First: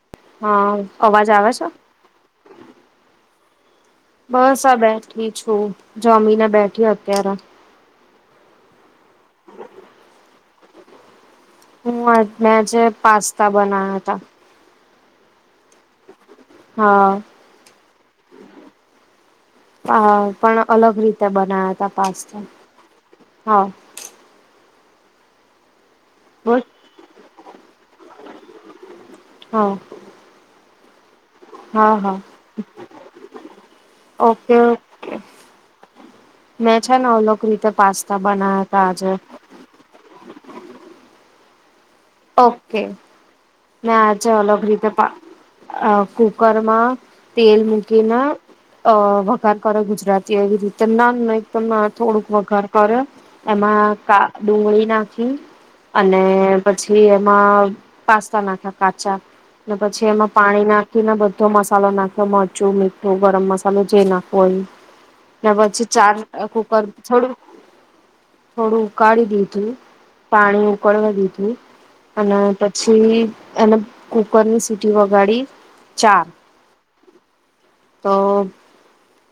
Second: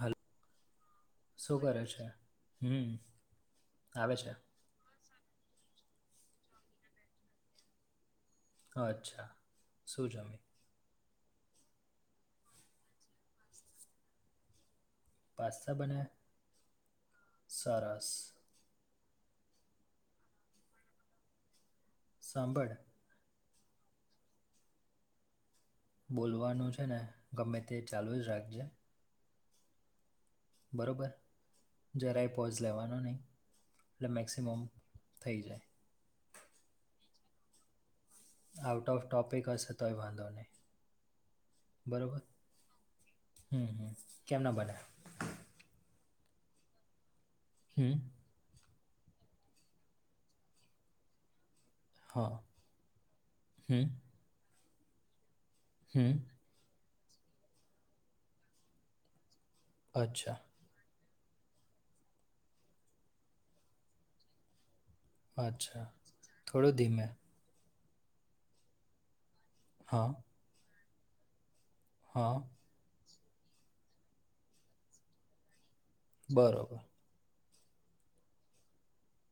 Hello હા અવાજ આવે શું કરે છે હમ આવે છે બસ આ બેઠી છું જમીને બેઠી અત્યારે અચ્છા શું જમી હું મેં જેે પાસ્તા બનાવ્યા હતા પાસ્તાસા બન્યા તા હા સરસ હ પણ અલગ રીતે બનાયા તા પાસ્તા સાંભળ હા બોલ બોલવાનું છે ને ગમે તે ચાલુ જ રાખજે હા બરોબર હા હા જરા એ પોઝ લેવાનો નહીં એટલે ઓકે મેક્સિમમ થઈ જાય મેચ નાવ લોક રીતે પાસ. આઉટ ઓફ ટોપિક હશે તોય વાંધો નહી બરોબર ઓકે હમ હમ મે આજે કેમ ના અલગ બને રીતે કુકરમાં તેલ હમ મૂકીને અ વઘાર કરો ગુજરાતી એ રીતે ના [unintelligible] થોડુંક હા વઘાર કરે હમ એમાં કા ડુંગળી નાખી હમ અને પછી એમાં પાસ્તા નાખ્યા કાચા ને પછી એમાં અચ્છા પાણી નાખ બધો મસાલો નાખ્યો મરચું મીઠું ગરમ મસાલો જે નાખવો હોય ત અચ્છા પછી ચાર થોડું કુકર ધીમે થોડું [unintelligible] થોડું ઉકાળી દીધું હા પાણી ઉકળવા દીધું હા અને પછી એને કુકર ની સીટી વગાડી ચાર બરોબર તો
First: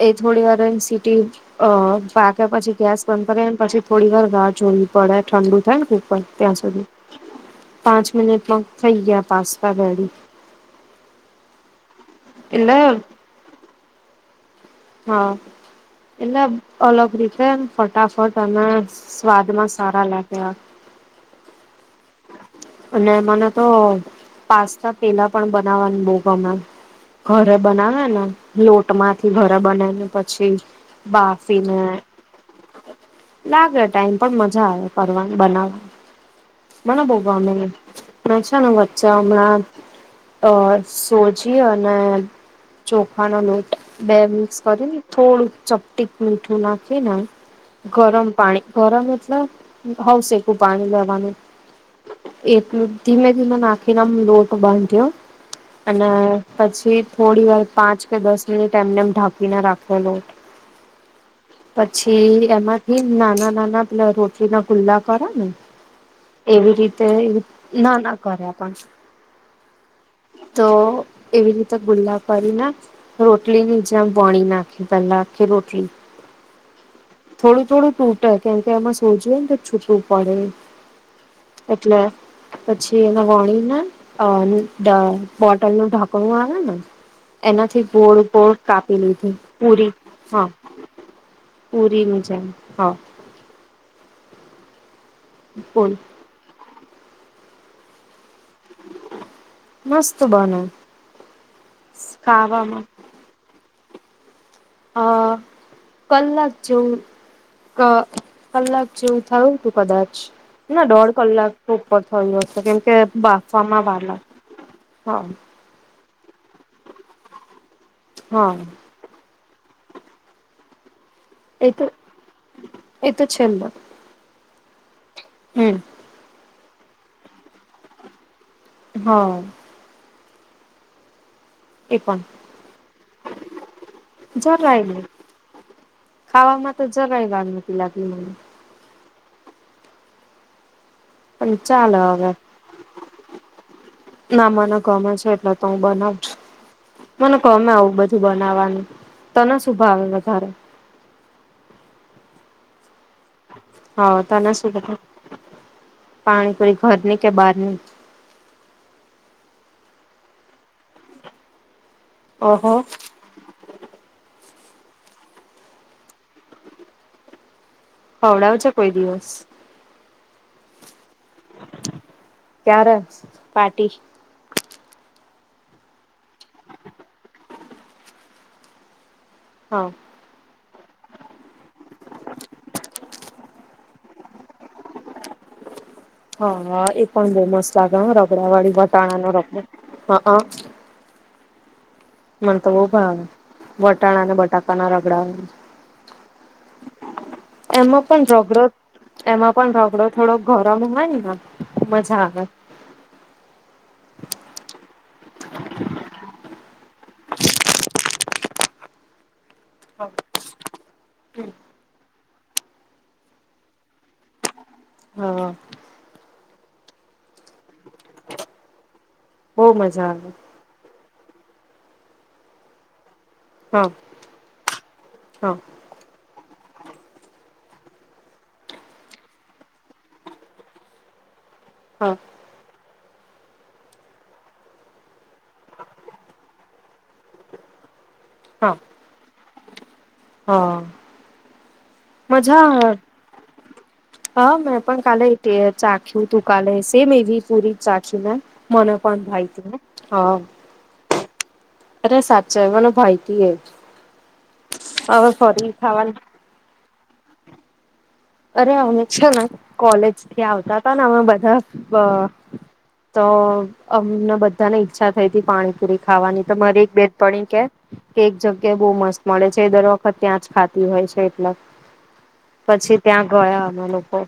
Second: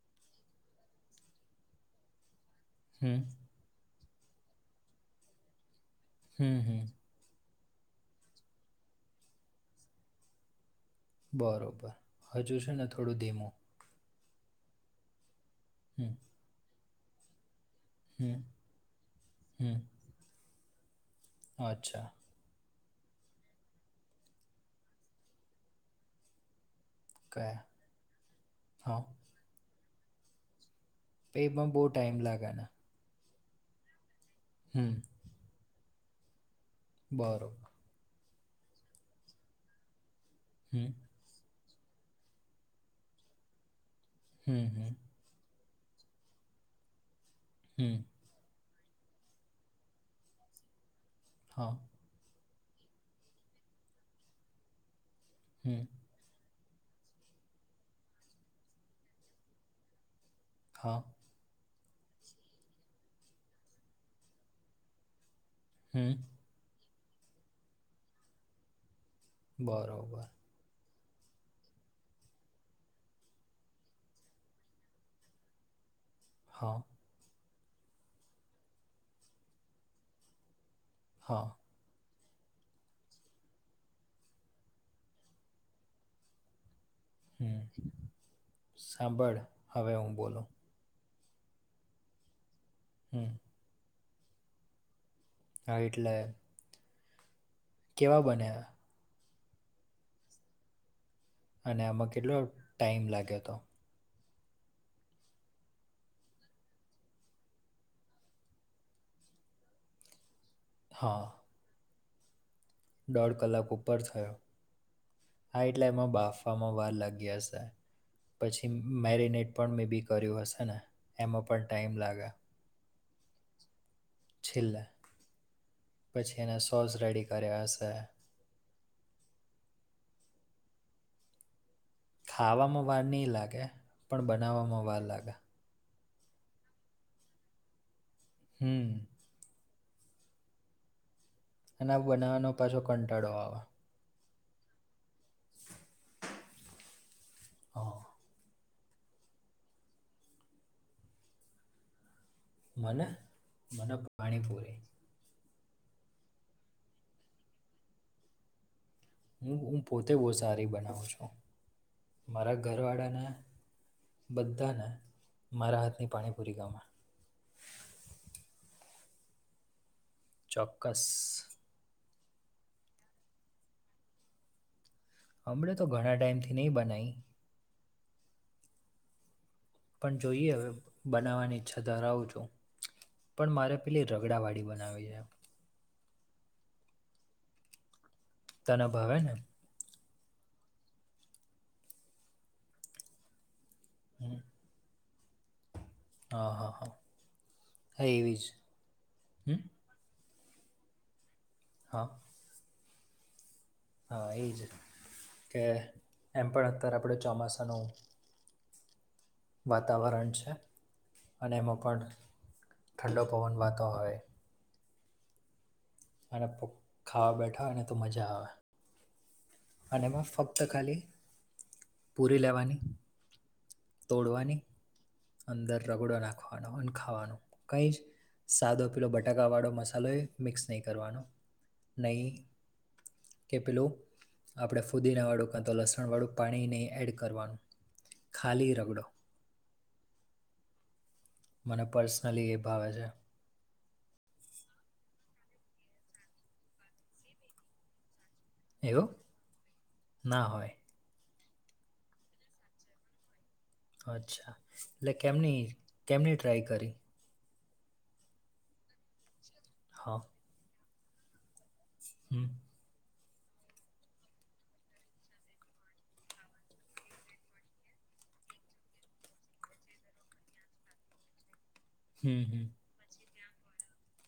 એ થોડી વાર સીટી અ પાક્યા પછી ગેસ હમ બંધ કરીે ને પછી થોડી વાર રાહ જોવી પડે ઠંડુ થાય ને કૂકર હમ ત્યાં હમ સુધી પાંચ મિનિટમાં થઈ ગયા પાસવા ગડી બરાબર હજુ છે એટલે ને થોડું ધીમું હા [unintelligible] [unintelligible] અલગ તેમ ફટાફટ હમ, અમે સ્વાદમાં હમ. સારા લાગે અચ્છા. અને મને તો પાસ્તા પેલા પણ બનાવવાની બહ ગમે ઘરે કયા? બનાવે ને લોટ હા. માંથી ઘરે બને ને પછી તો એ પણ બાફીને બહુ ટાઈમ લાગે ને. લાગે ટાઈમ પણ મજા આવે હમ, કરવાની બનાવવાની મને બો બરોબર. ગમે છેા ને વચ્ચે હમણાં અ હમ, સોજી અને ચોખાનો લોટ બે મિક્સ હમ, કરી હમ, ની થોડુંક ચપટીક મીઠું નાખીને હમ. ગરમ પાણી ગરમ એટલે નવશેકું પાણી લેવાનું હા એટલું ધીમે ધીમે નાખીને લોટ બાંધ્યો હમ્મ અને પછી થોડી વાર પાંચ કે દસ મિનિટ એમનેમ ઢાંકીને રાખેલો હા પછી એમાંથી નાના નાના પે રોટી ના ખુલ્લા કરે ને. હમ્મ એવી રીતે ના ના કર્યા પણ બરોબર તો એવી રીતે ગુલ્લા પાડીને રોટલી ની જેમ પાણી નાખી પહેલા આખે રોટલી હા થોડું થોડું તૂટે કેમ કે એમાં સોજી હોય ને તો છૂટું પડે હા એટલે પછી એમાં વણીને અ બોટલ નું ઢાંકણું આવે ને હમ. એનાથી ગોળ ગોળ કાપી લીધું સાંભળ, પુરી હવે હું બોલું. હા. પૂરીના જેમ હા. હમ્મ હા બોલ એટલે કેવા બન્યા મસ્ત બને અને આમાં કેટલો ખાવામાં ટાઈમ લાગ્યો તો? આ કલાક જેવું ક કલાક જેવું થયું તું કદાચ ના દોઢ હા, કલાક ઉપર થયું હશે કેમકે દોઢ કલાક બાફવામાં ઉપર વાલા થયો. હા હા એટલે એમાં બાફમાં વાર લાગ્યા હશે હા પછી મેરિનેટ પણ મેં બી કર્યું હશે ને એમાં પણ એ તો ટાઈમ લાગે એ તો છેલ્ છેલ્લે હમ્મ પછી એને સોસ રેડી કર્યા હશે હા એ પણ ખાવામાં વાર નહી લાગે પણ જરાય બનાવવામાં વાર નહી લાગે ખાવામાં તો જરાય વાર નતી લાગી મને હમમ. પણ અને ચાલે હવે બનાવવાનો પાછો કંટાળો આવે. ના મને ગમે છે એટલે તો હું બનાવુ છું મને ગમે આવું હા બધું બનાવાનું તને શું ભાવે વધારે? મને મને હા તને શું પાણીપુરી પાણીપુરી ઘરની કે બહાર ની? હું હું પોતે બો સારી બનાવું છું મારા ઓહો ઘર વાળાને બધાને મારા હાથની પાણીપુરી ગમેં. ખવડાવજે કોઈ દિવસ. ચોક્કસ. ક્યારે પાર્ટી? હમણાં તો ઘણા ટાઈમ થી નય બનાઈ. હા. પણ જોઈએ હવે બનાવવાની ઈચ્છા ધરાવું છું. પણ મારે પેલી રગડા વાડી બનાવી હે. હા હા એ પણ બો મસ્ત લાગે રગડાવાડી તને ભાવે વટાણા ને રગડો હા આ. મને તો બઉ ભાવે વટાણા અને હમ બટાકા ના રગડા વાડી. હા હા હા એમાં હા પણ એવી જ રગડો એમાં હમ પણ રગડો થોડો ગરમ હોય ને હા મજા આવે. હા ઈ જ કે એમ પણ અત્યારે આપણે ચોમાસા માં વાતાવરણ છે અને એમાં પણ ઠંડો પવન વાતો હોય હા. અને ખૂબ ખાવા બેઠા અને તો મજા આવે. બહુ અને મજા એમાં આવે ફક્ત ખાલી પૂરી લેવાની હા તોડવાની હા અંદર રગડો નાખવાનો અને ખાવાની કઈ જ સાદો પેલો બટાકાવાળો મસાલો એ મિક્સ નય કરવાનો નય હા કે પેલું આપણે ફુદીનાવાળું કા તો લસણવાળું પાણી નય એડ કરવાનું ખાલી હા રગડો હા મને પર્સનલી એ મજા ભાવે આવે. છે [unintelligible] હા મેં પણ કાલે તે ચાખ્યું તું કાલે સેમ એવી પૂરી ચાખીને મને એવું પણ ભાવતી ને હા. ના હોય અરે સાચે મને ભાઈતી એ અચ્છા એટલે હવે કેમની ફરી ખાવાનું કેમની ટ્રાય કરી. અરે અમે છે ને કોલેજ હા થી આવતા હતા ને અમે બધા હમ તો અમને બધાને ઈચ્છા થઈ હતી પાણીપુરી ખાવાની તો મારી એક બેનપણી કેય કે એક જગ્યાએ બો મસ્ત મળે છે દર વખત ત્યાં જ ખાતી હોય છે એટલે હમમ હમમ. પછી ત્યાં ગયા અમે લોકો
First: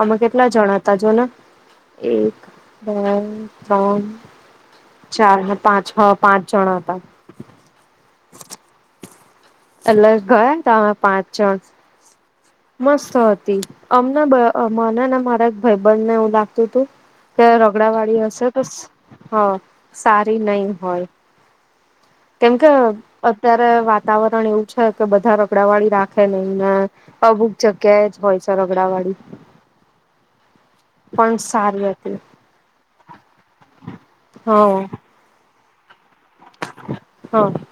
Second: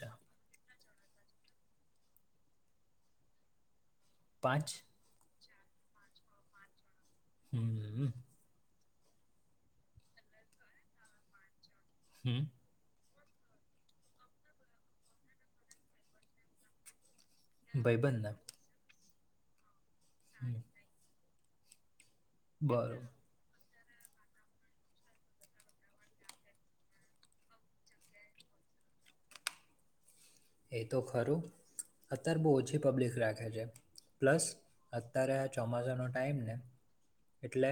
અમે તો કેટલા જણા હતા જોને એક, બે, ત્રણ પાંચ ચાર ને પાંચ હા પાંચ જણા હતા. હમમ અ. એટલે ગયા ને ત્યાં પાંચ જણ હમમ. મસ્ત હતી અમને મને ને મારા ભાઈબધ ને એવું લાગતું હતું કે રગડાવાળી ભાઈબંધને હશે કે સ હા સારી હમ નય હોય. કેમ કે બરોબર અત્યારે વાતાવરણ એવું છે કે બધા રગડાવાળી રાખે નય ને અમુક જગ્યા જ હોય છે રગડાવાળી. એ તો ખરું સારી હતી અત્યારે બહુ ઓછી પબ્લિક રાખે છે પ્લસ હ ્યારે આ ચોમાસાનો ટાઈમ ને હ એટલે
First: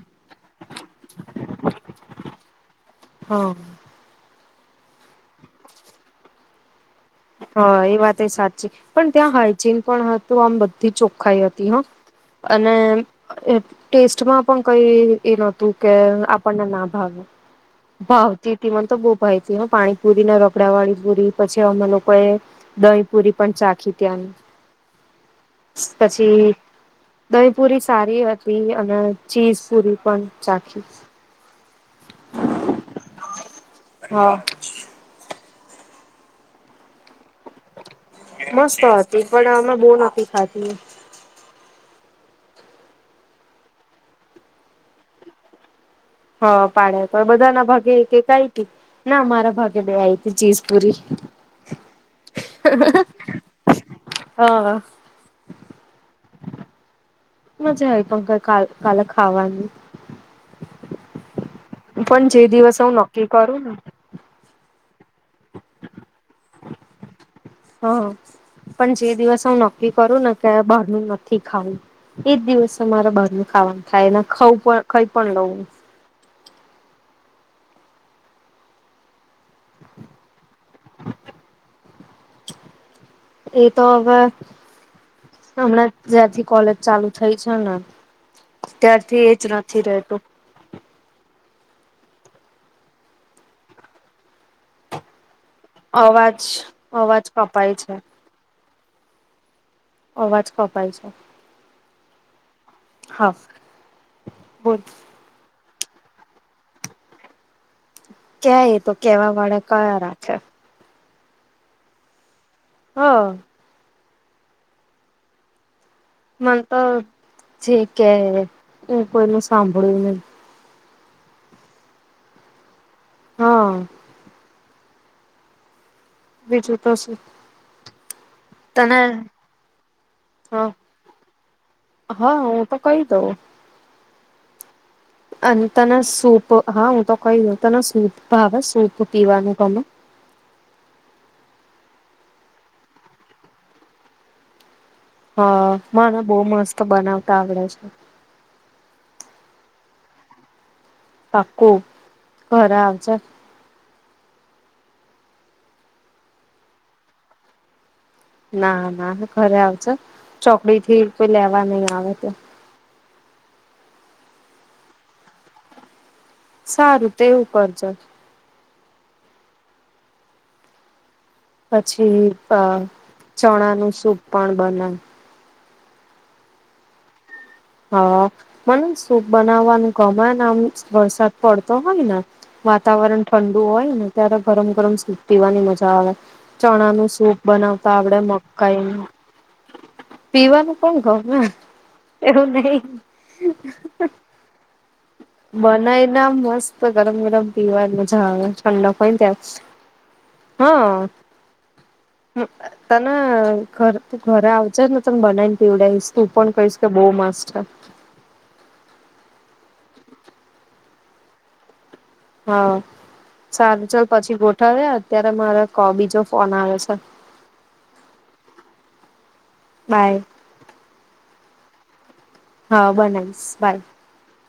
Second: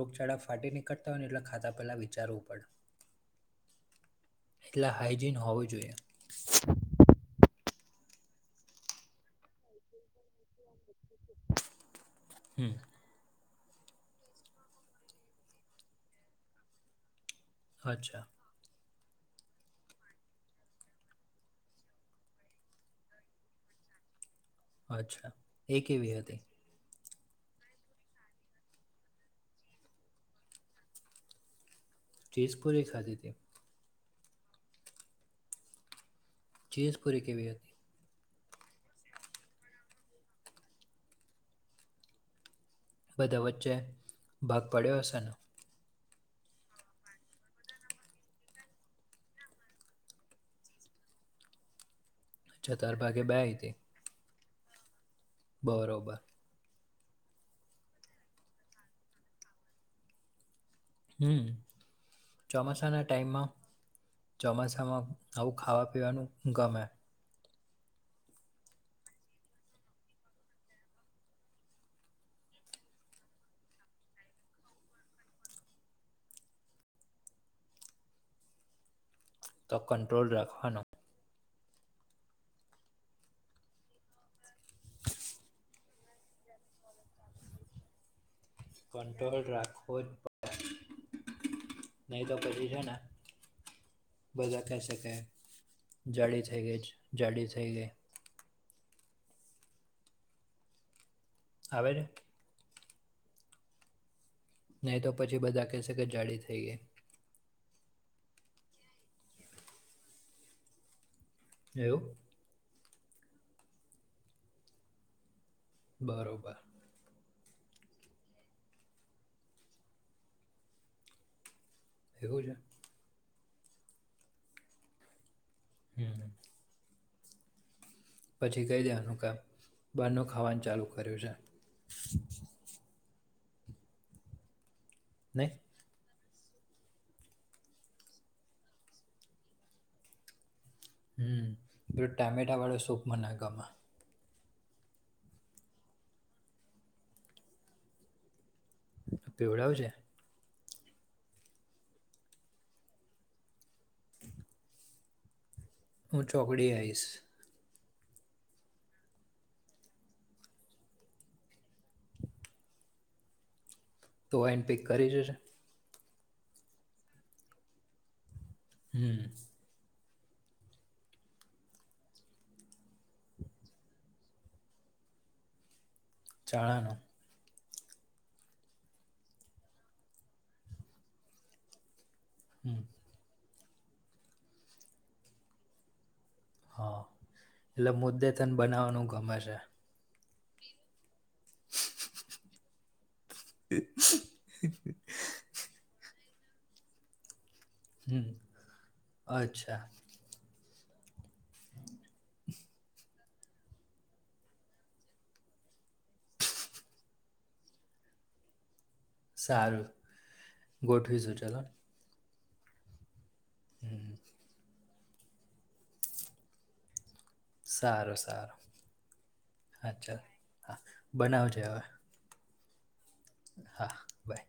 રોગચાળા ફાટી ની કતા હોયને એટ ખાતા પેલા વિચારવું પડે હમ એટલે હાાઈજીન હોવીું જોઈએ હા એ વાત એ સાચી પણ ત્યાં હાઈજીન પણ હતું આમ બધી ચોખાઈ હતી હા અને હમ ટેસ્ટમાં પણ કઈ એ નહતું કે આપણને ના ભાવે અચ્છા ભાવતી હતી મને તો બહ ભાઈતીને પાણી પુરી ને રખડા વાળી પૂરી પછી અમે લોકો કોઈ દહીં પુરી પણ ચાખી ત્યાંની અચ્છા એ કેવી હતી પછી દહી પુરી સારી હતી અને ચીઝ પુરી પણ ચખી તેજપુરે ખાતે તે હા ચીઝ પૂરી કેવી હતી મસ્ત હતી પણ અમે બહું નથી ખાધી બધા વચ્ચે ભાગ પાડ્યો હશેને હ પાડ્યા પર બધા ના ભાગે એક એક આઇતી ના મારા ભાગે બે આઈ તી ચીજ પૂરી જો તાર ભાગે બે આઇતી હ હ બરોબર મજા આઇ [unintelligible] કાલ કાલે ખાવાની હમ પણ જે દિવસ હું ચોમાસાના નક્કી ટાઈમમાં કરું ને ચોમાસામાં આવું ખાવા પીવાનું ગમે હા પણ જે દિવસ હું નક્કી કરું ને કે બહારનું નથી ખાવું એજ દિવસ મારે બહાર ન ખાવાનું થાય એ ખઉ ખાઈ પણ લઉ. તો કન્ટટ્રોલ રાખવાનો એ તો હવે હમણાં જ્યાંથી કોલેજ ચાલુ થઈ છે ને ત્યારથી એજ કંટ્રોલ નથી રાખવો જ રહેતું નહી તો પછી છે ને બધા કેશેકે અવાજ જાડી થઈ ગઈ જ અવાજ જાડી થઈ કપાય ગઈ છે અવાજ કપાય છે. આવે ને હા બોલ નહીં તો પછી બધા કહેશે કે જાડી થઈ ગય. ક્યા એ તો કેવા વાળા કયા રાખે એવુ હા બરોબર મન તો જે કે હવે હું કોઈનું સાંભળુ નહી. [inaudible] હા હમ બીજુ તો શું પછી કહી તને દેવાનું કા બારનું હ ખાવાનું ચાલુ કર્યું છે. હા હું તો કહી દઉ. નહી અને તને સૂપ હા હું તો કઈ દઉ તને સૂપ ભાવે સૂપ પીવાનું ગમે હમ ટામેટા વાળો સૂપ મનેગમેં હમ [unintelligible] બહુ મસ્ત બનાવતા આવડે છે. પીવડાવજે પાકું [unintelligible] [inaudible] હું ચોકડી આઇસ. ના ના ઘરે આવજો ચોકડી થી કોઈ લેવા નહી આવે તો તો એને પિક કરી જશે? સારું તે એવું કરજો. હમ. પછી હું પણ ચણા નું સૂપ પણ બનાવ. અચ્છા. હ મને સૂપ બનાવવાનું ગમે ને આમ વરસાદ પડતો હોય ને હમ વાતાવરણ ઠંડુ હોય ને ત્યારે ગરમ ગરમ સૂપ પીવાની મજા આવે. ચણા હા નું સૂપ એટલે બનાવતા આપડે મુદ્દે તને મકાઈ બનાવવાનું નું. ગમે છે પીવાનું પણ ગમે. [unintelligible] [inaudible] બનાયને મસ્ત ગરમ ગરમ પીવાની મજા હમ આવે, ઠંડક હોય ને અચ્છા ત્યારે હં ત હ તુ ઘરે આવજને તને બનાવીને પીવડાવીશ તું પણ કહીશ કે બહ મસ્ત છે. સારુ ગોઠવીશુ ચાલોને હા સારું ચલ હમ પછી ગોઠવીએ અત્યારે મારો બીજો ફોન આવે છે. સારું સારું હા ચલ બાય હા બનાવજે હવે હા બનાઇ હા- બાય